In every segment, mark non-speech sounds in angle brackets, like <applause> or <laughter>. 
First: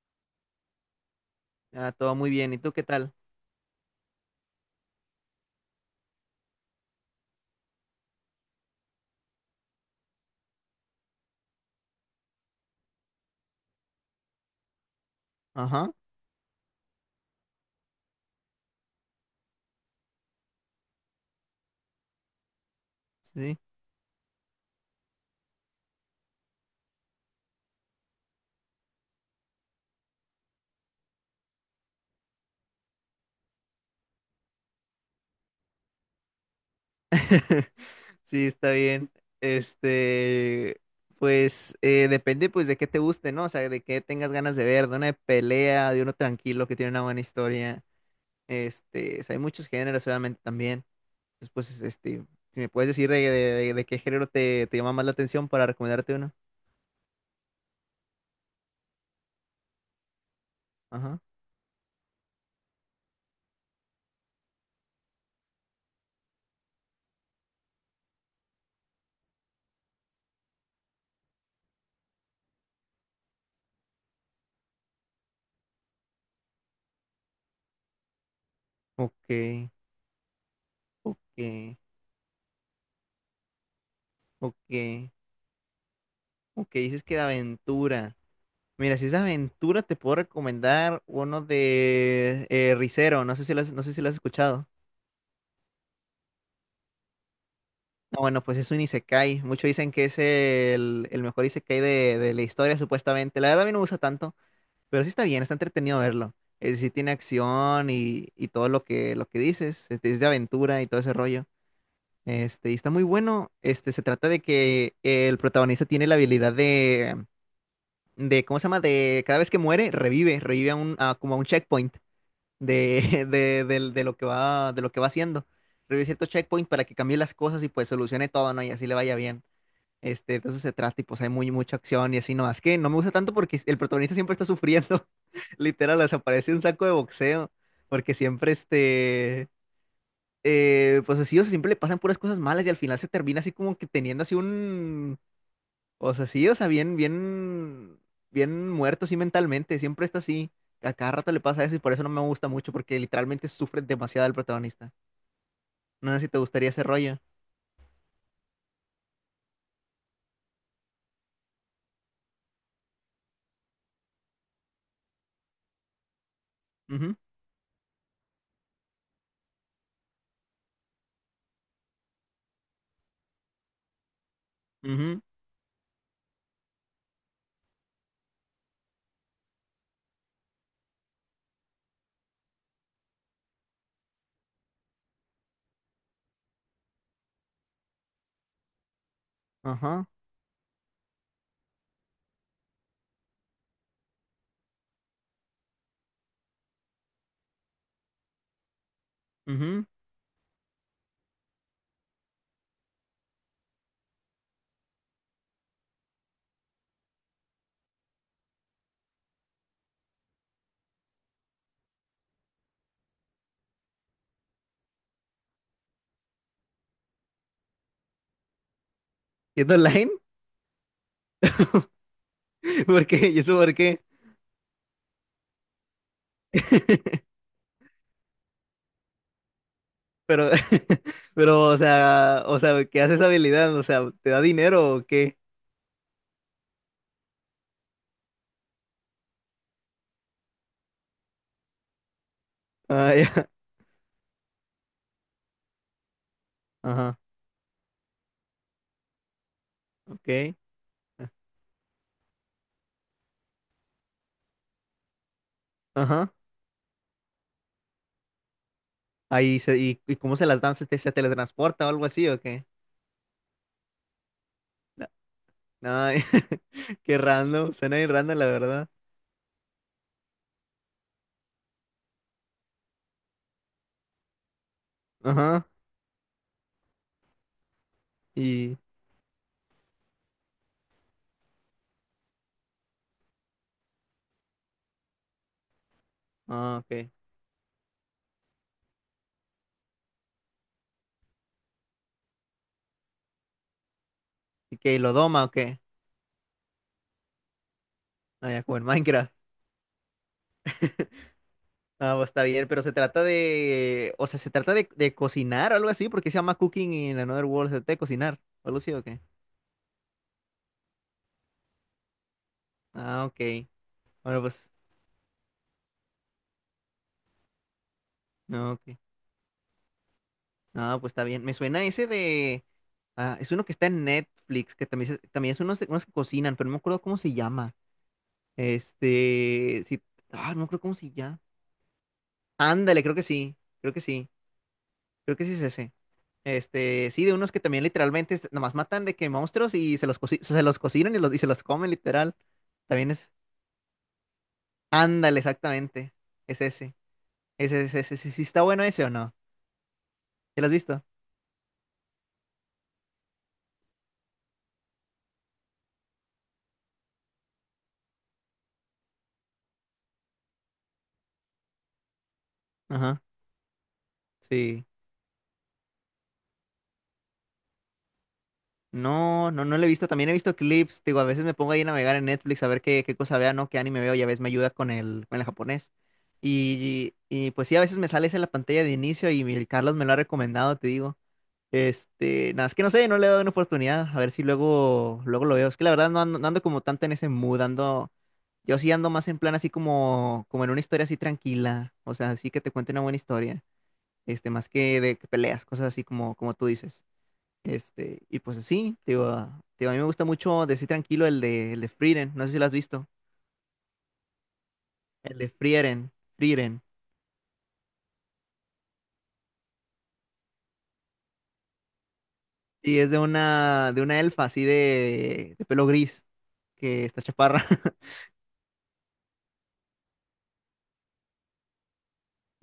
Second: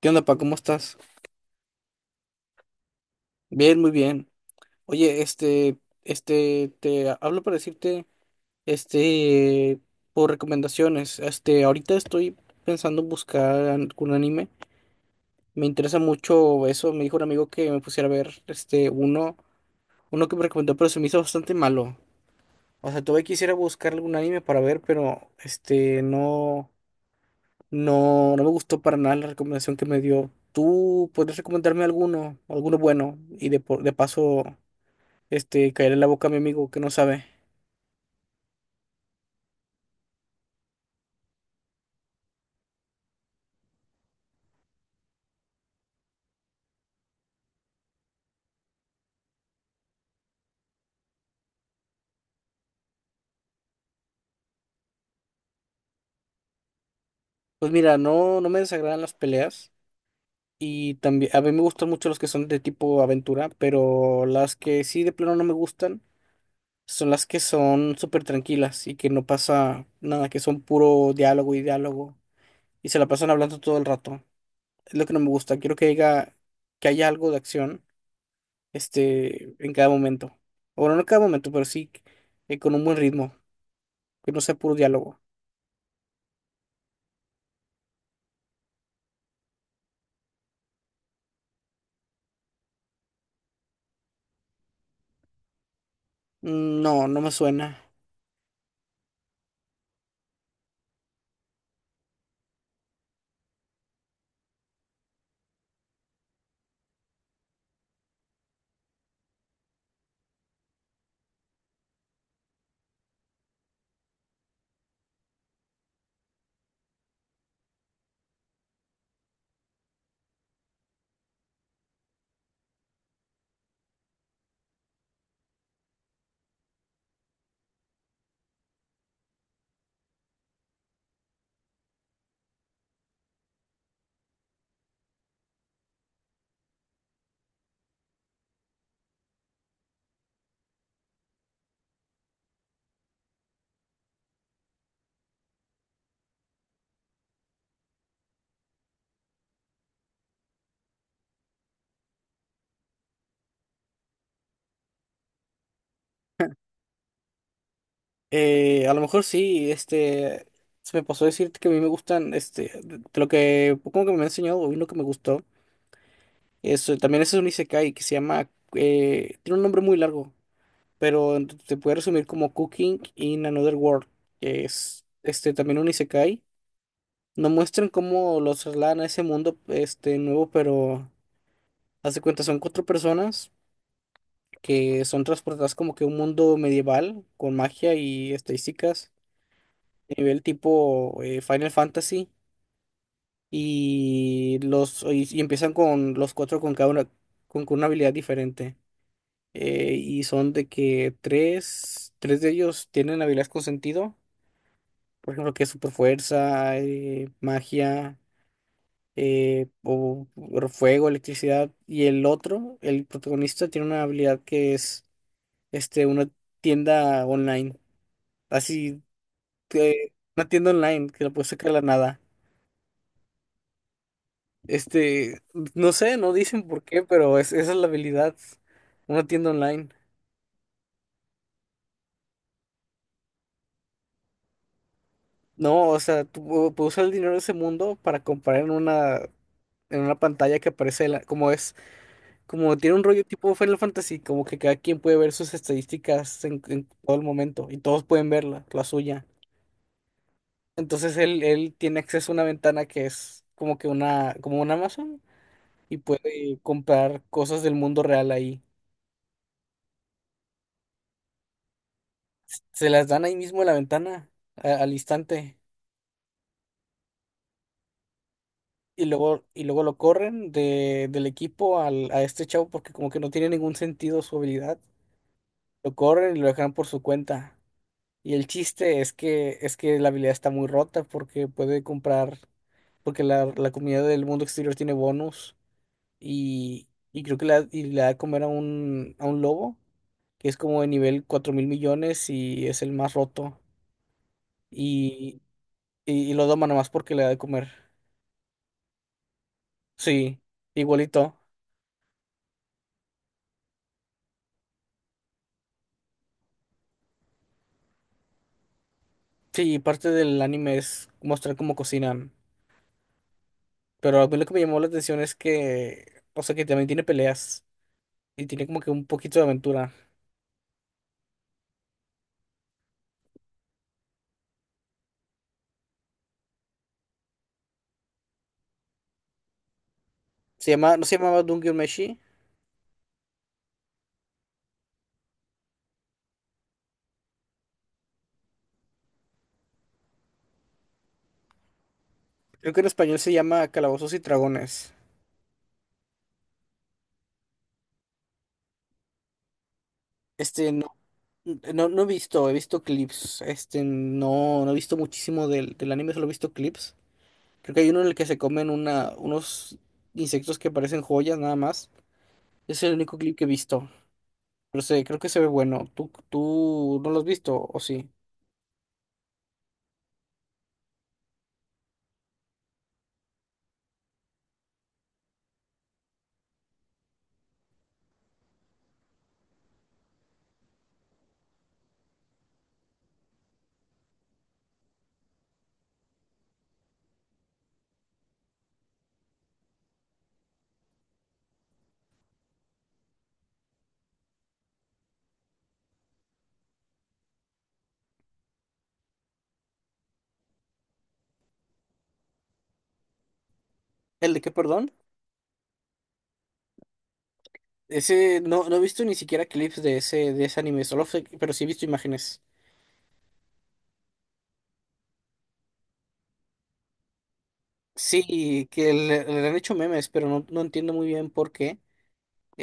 ¿Qué onda, pa? ¿Cómo estás? Ah, todo muy bien. ¿Y tú qué tal? Bien, muy bien. Oye, te hablo para decirte, este, por recomendaciones. Ahorita estoy pensando en buscar algún anime. Me Ajá, interesa mucho eso. Me dijo un amigo que me pusiera a ver, uno que me recomendó, pero se me hizo bastante malo. O sea, todavía quisiera sí. buscar algún anime para ver, pero, no, no, no me gustó para nada la recomendación que me dio. ¿Tú podrías recomendarme alguno, alguno bueno? Y de paso... caer en la boca a mi amigo que no sabe. <laughs> Sí, está bien. Este, pues depende pues de qué te guste, ¿no? O sea, de qué tengas ganas de ver, de una de pelea, de uno tranquilo que tiene una buena historia. Este, o sea, hay muchos géneros obviamente también. Después, si me puedes decir de qué género te llama más la atención para recomendarte uno. Pues mira, no, no me desagradan las peleas y Ajá. también a mí me gustan mucho los que son de tipo aventura, pero las que sí de plano no me gustan son las que son súper tranquilas y que no pasa nada, que son puro diálogo y diálogo y se la pasan hablando todo el rato. Es lo que no me gusta. Quiero que haya algo de acción, Ok, en cada momento. O bueno, no en cada momento, pero ok, sí con un buen ritmo, que no sea ok, puro diálogo. ok. Dices que de aventura. Mira, si es aventura, te puedo recomendar uno de Rizero. No sé si lo has escuchado. Mm, no, no me suena. No, bueno, pues es un isekai. Muchos dicen que es el mejor isekai de la historia, supuestamente. La verdad, a mí no me gusta tanto, pero sí está bien, está entretenido verlo. Sí tiene acción y todo lo lo que dices. Es de aventura y todo ese rollo. Este, y está muy bueno. Este, se trata de que el protagonista tiene la habilidad ¿cómo se llama? De cada vez que muere, revive a como a un checkpoint <laughs> de lo que va, de lo que va haciendo. Revise ciertos checkpoints para que cambie las cosas y pues solucione todo, ¿no? Y así le vaya bien. Este, de eso se trata y pues hay mucha acción y así, no, es que no me gusta tanto porque el protagonista siempre está sufriendo. <laughs> Literal, desaparece un saco de boxeo, porque siempre pues así, o sea, siempre le pasan puras cosas malas y al final se termina así como que teniendo así un, o sea, sí, o sea, bien muerto, sí, mentalmente, siempre está así. A cada rato le pasa eso y por eso no me gusta mucho, porque literalmente sufre demasiado el protagonista. No sé si te gustaría ese rollo. A lo mejor sí, se me pasó decirte que a mí me gustan, de lo que, como que me ha enseñado, hoy lo que me gustó, es, Ujú, también ese es un isekai que se llama, tiene un nombre muy largo, pero se puede resumir como Cooking in Another World, que es, ujú, también un isekai, nos muestran cómo los trasladan a ese mundo, nuevo, pero, haz de cuenta, son cuatro personas que son transportadas como que a un mundo medieval, con magia y estadísticas, ajá, nivel tipo Final Fantasy y empiezan con los cuatro con cada una con una habilidad diferente. ujú. Y son de que tres de ellos tienen habilidades con sentido, por ejemplo, que es super fuerza, magia, o fuego, electricidad, y el otro, el protagonista, tiene una habilidad que es una tienda online, así, ¿Yendo online? que una tienda online que la puede sacar de la nada. <laughs> ¿Por qué? ¿Y eso por qué? Este, no sé, no dicen por qué, <laughs> pero es, esa es la habilidad, una tienda online. Pero, <laughs> pero, o sea, ¿qué hace esa habilidad? O sea, ¿te da dinero o qué? No, o sea, tú puedes usar el dinero de ese mundo para comprar en una, pantalla que aparece, como es, como tiene un Ah, rollo <laughs> ya. tipo Final Fantasy, como que cada quien puede ver sus estadísticas en todo Ajá, el momento y todos pueden verla, la suya. ok, Entonces él tiene acceso a una ventana que es como que una, como un Amazon, y ajá. puede comprar cosas del mundo real ahí. Y cómo se las dan, se teletransporta o algo así, ¿o qué? Se las dan ahí mismo en la ventana, al instante. No, <laughs> qué random, suena bien random, la verdad. Y luego lo corren del equipo a este chavo, porque como que no tiene ningún sentido su habilidad. Ajá, Lo corren y lo dejan por su cuenta. Y el y... chiste es que, la habilidad está muy rota porque puede comprar, porque la comunidad del mundo exterior tiene bonus Ah, ok. y creo que la, y le da de comer a un lobo que es como de nivel 4.000 millones y es el más roto. ¿Y qué? ¿Y lo Y, doma o qué? y lo doma nomás porque le da de comer. Ah, ya, como en Minecraft. Sí, igualito. Ah, pues está bien, pero se trata de... O sea, se trata de cocinar o algo así, porque se llama Cooking in Another World, se trata de cocinar, o algo así, o qué. Sí, y parte del anime es mostrar cómo cocinan. Ah, ok. Pero a mí Bueno, lo que me pues... llamó la atención es que, o sea, que también tiene peleas y tiene No, como que ok. un poquito de aventura. No, pues está bien. Me suena ese de... Ah, es uno que está en Netflix, que también, también es unos que cocinan, pero no me acuerdo cómo se llama. Este... Sí, ah, no me Se acuerdo cómo llama, ¿no se se llama. llamaba Dungeon Meshi? Ándale, creo que sí, creo que sí es ese. Este, sí, de unos que también literalmente nomás matan de que monstruos y se se los cocinan y se los comen literal. Creo que en También español se es, llama Calabozos y Dragones. ándale, exactamente, es ese, ese, sí, sí está bueno ese o no, ¿ya lo has No, visto? no, no he visto, he visto clips. No, no he visto muchísimo del anime, solo he visto clips. Creo que hay uno en el que se comen unos insectos que parecen joyas, nada más. Ese es el único Ajá, clip que he visto. Pero sí. sé, creo que se ve bueno. tú no lo has visto, o sí? No, no, no lo he visto, también he visto clips, digo, a veces me pongo ahí a navegar en Netflix a ver qué, qué cosa vea, ¿no? Qué anime veo y a veces me ayuda con con el japonés. Pues sí, a veces me sale esa en la pantalla de inicio y el Carlos me lo ha recomendado, te digo. Este, nada, es que no sé, no le he dado una oportunidad, a ver si luego, luego lo veo. Es que la verdad no ando como tanto en ese mood, ando, yo sí ando más en plan así como, como en una historia así tranquila, o sea, así que te cuente una buena historia, este, más que de que peleas, cosas así como, como tú dices. Este, y pues así, te digo, a mí me gusta mucho decir tranquilo el el de Frieren, no sé si lo has visto, ¿El de qué, perdón? el de Frieren, Frieren. Ese, no, no he visto ni siquiera clips de ese anime, solo pero sí he visto imágenes. Sí, es de una elfa así de pelo gris, que está chaparra. <laughs> Sí, que le han hecho memes, pero no, no entiendo muy bien por qué.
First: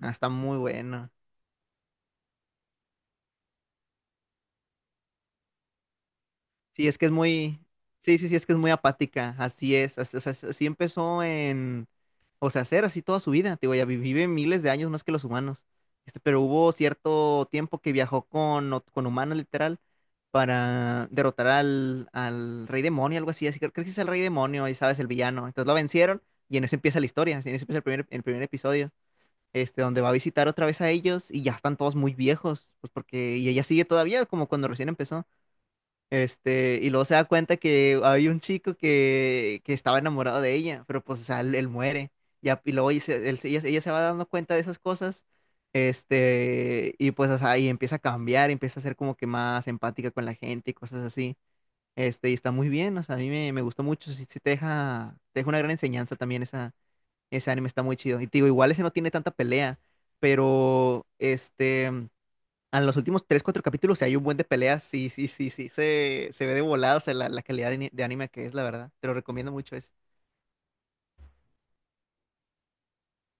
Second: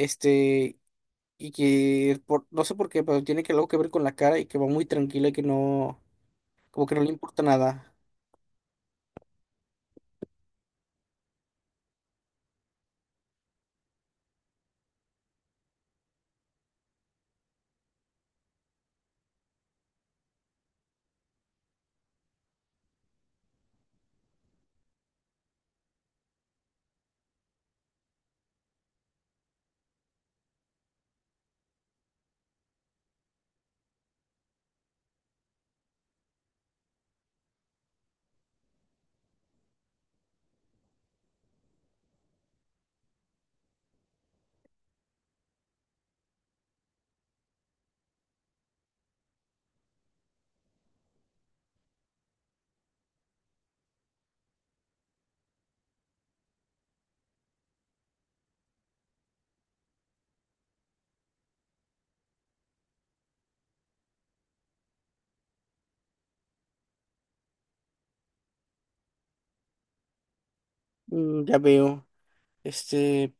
Ah, está muy bueno. y que no sé por qué, pero tiene que algo que ver con la cara, y que va muy tranquila y que no, como Sí, que es no que le es importa muy, nada. sí, es que es muy apática, así es, o sea, así empezó en, o sea, ser así toda su vida, te digo, vive miles de años más que los humanos, este, pero hubo cierto tiempo que viajó con, con humanos literal para derrotar al rey demonio, algo así, así que creo que sí es el rey demonio, y sabes, el villano, entonces lo vencieron y en eso empieza la historia, así, en eso empieza el primer episodio. Este, donde va a visitar otra vez a ellos y ya están todos muy viejos, pues porque, y ella sigue todavía como cuando recién empezó. Este, y luego se da cuenta que hay un chico que estaba enamorado de ella, pero pues, o sea, él muere. Y luego ella, se- él se- ella se va dando cuenta de esas cosas, este, y pues, o sea, y empieza a cambiar, empieza a ser como que más empática con la gente y cosas así. Este, y está muy bien, o sea, me gustó mucho, sí, sí te deja una gran enseñanza también esa, ese anime, está muy chido. Y te digo, igual ese no tiene tanta pelea, pero, en los últimos 3 4 capítulos, si hay un buen de peleas, sí, se ve de volado, o sea, la calidad de anime que es, la verdad. Te lo recomiendo mucho eso. Mm, ya veo. Este,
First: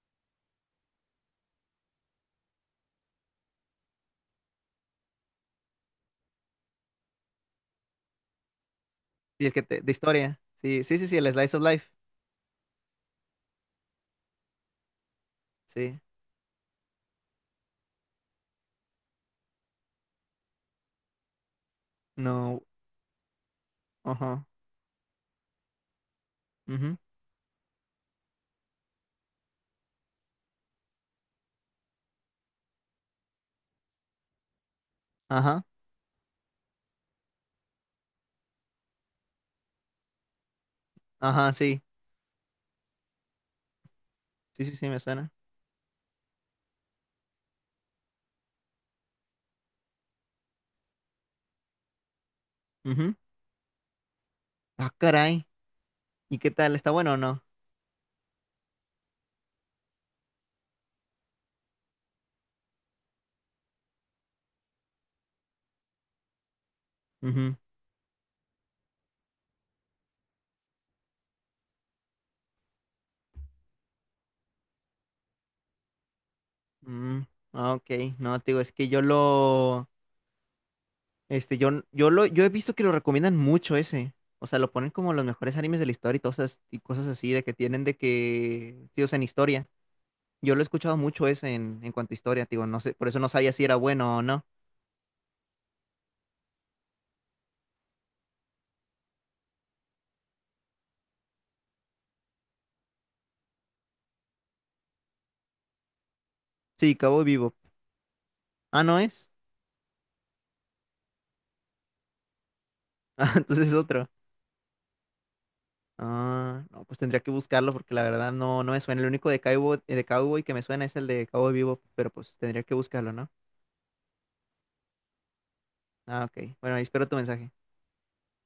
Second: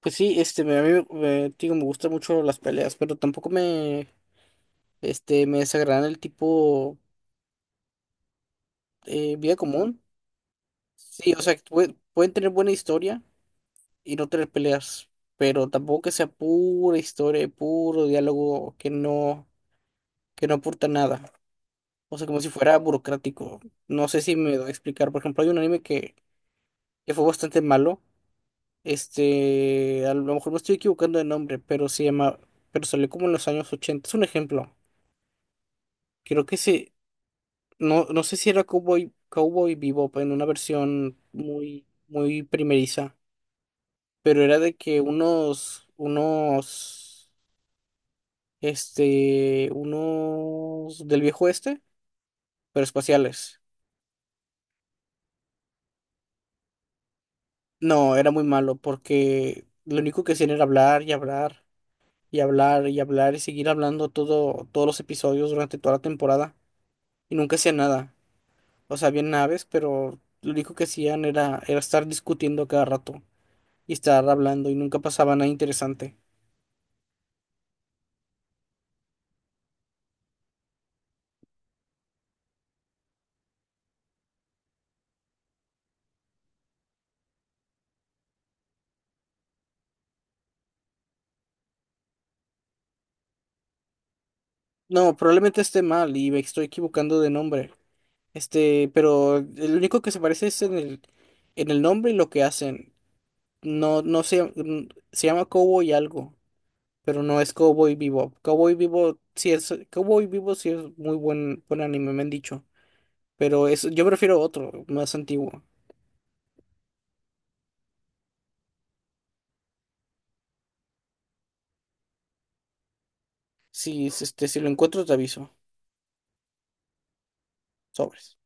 pues sí, a mí me, digo, me gustan mucho las peleas, pero tampoco me desagradan el tipo Y el vida que de común. historia, sí, el Sí, o sea, Slice que of Life, pueden tener buena historia y no tener peleas, pero sí. tampoco que sea pura historia, y puro diálogo que no aporta nada. O sea, como si No, fuera burocrático. No sé si ajá, me doy a explicar. Por ejemplo, hay un anime que, ujú, que fue bastante malo. A lo mejor me estoy equivocando de nombre, pero se llama, pero salió como en los años ochenta. Es un ejemplo. ajá, Creo que no, no sé si era Cowboy Bebop, en una versión ajá, muy, muy primeriza, pero era de sí, me que suena. unos unos del viejo, pero Ujú. espaciales. Ah, caray, ¿y qué tal? ¿Está bueno o no? No, era muy malo porque lo único que hacían era hablar y hablar y hablar y hablar, y seguir hablando todos los episodios durante toda la temporada, y nunca Ujú, hacían nada. O sea, había naves, pero lo único que hacían era estar discutiendo cada rato y estar hablando, y nunca pasaba nada interesante. mm, ah, ok, no, te digo, es que yo lo... Este, yo he visto que lo recomiendan mucho ese. O sea, lo ponen como los mejores animes de la historia y todas y cosas así de que tienen de que, sí, o sea, en historia. Yo lo he escuchado mucho ese en cuanto a historia, digo, no sé, por eso no sabía si era bueno o no. No, probablemente esté mal y me estoy equivocando de nombre. Pero el único que se parece es en el nombre y lo que hacen. No, no se llama Cowboy algo, Sí, Cabo pero no es Vivo. Cowboy Bebop. Ah, no es. <laughs> Cowboy Bebop sí es muy buen anime, me han dicho. Ah, Pero entonces es es, yo otro. prefiero otro, más antiguo. Ah, no, pues tendría que buscarlo porque la verdad no, no me suena. El único de Cowboy que me suena es el de Cabo Vivo, pero pues tendría que buscarlo, ¿no? Si, si, si lo encuentro, te aviso. Ah, ok. Bueno, ahí espero tu mensaje. Sobres.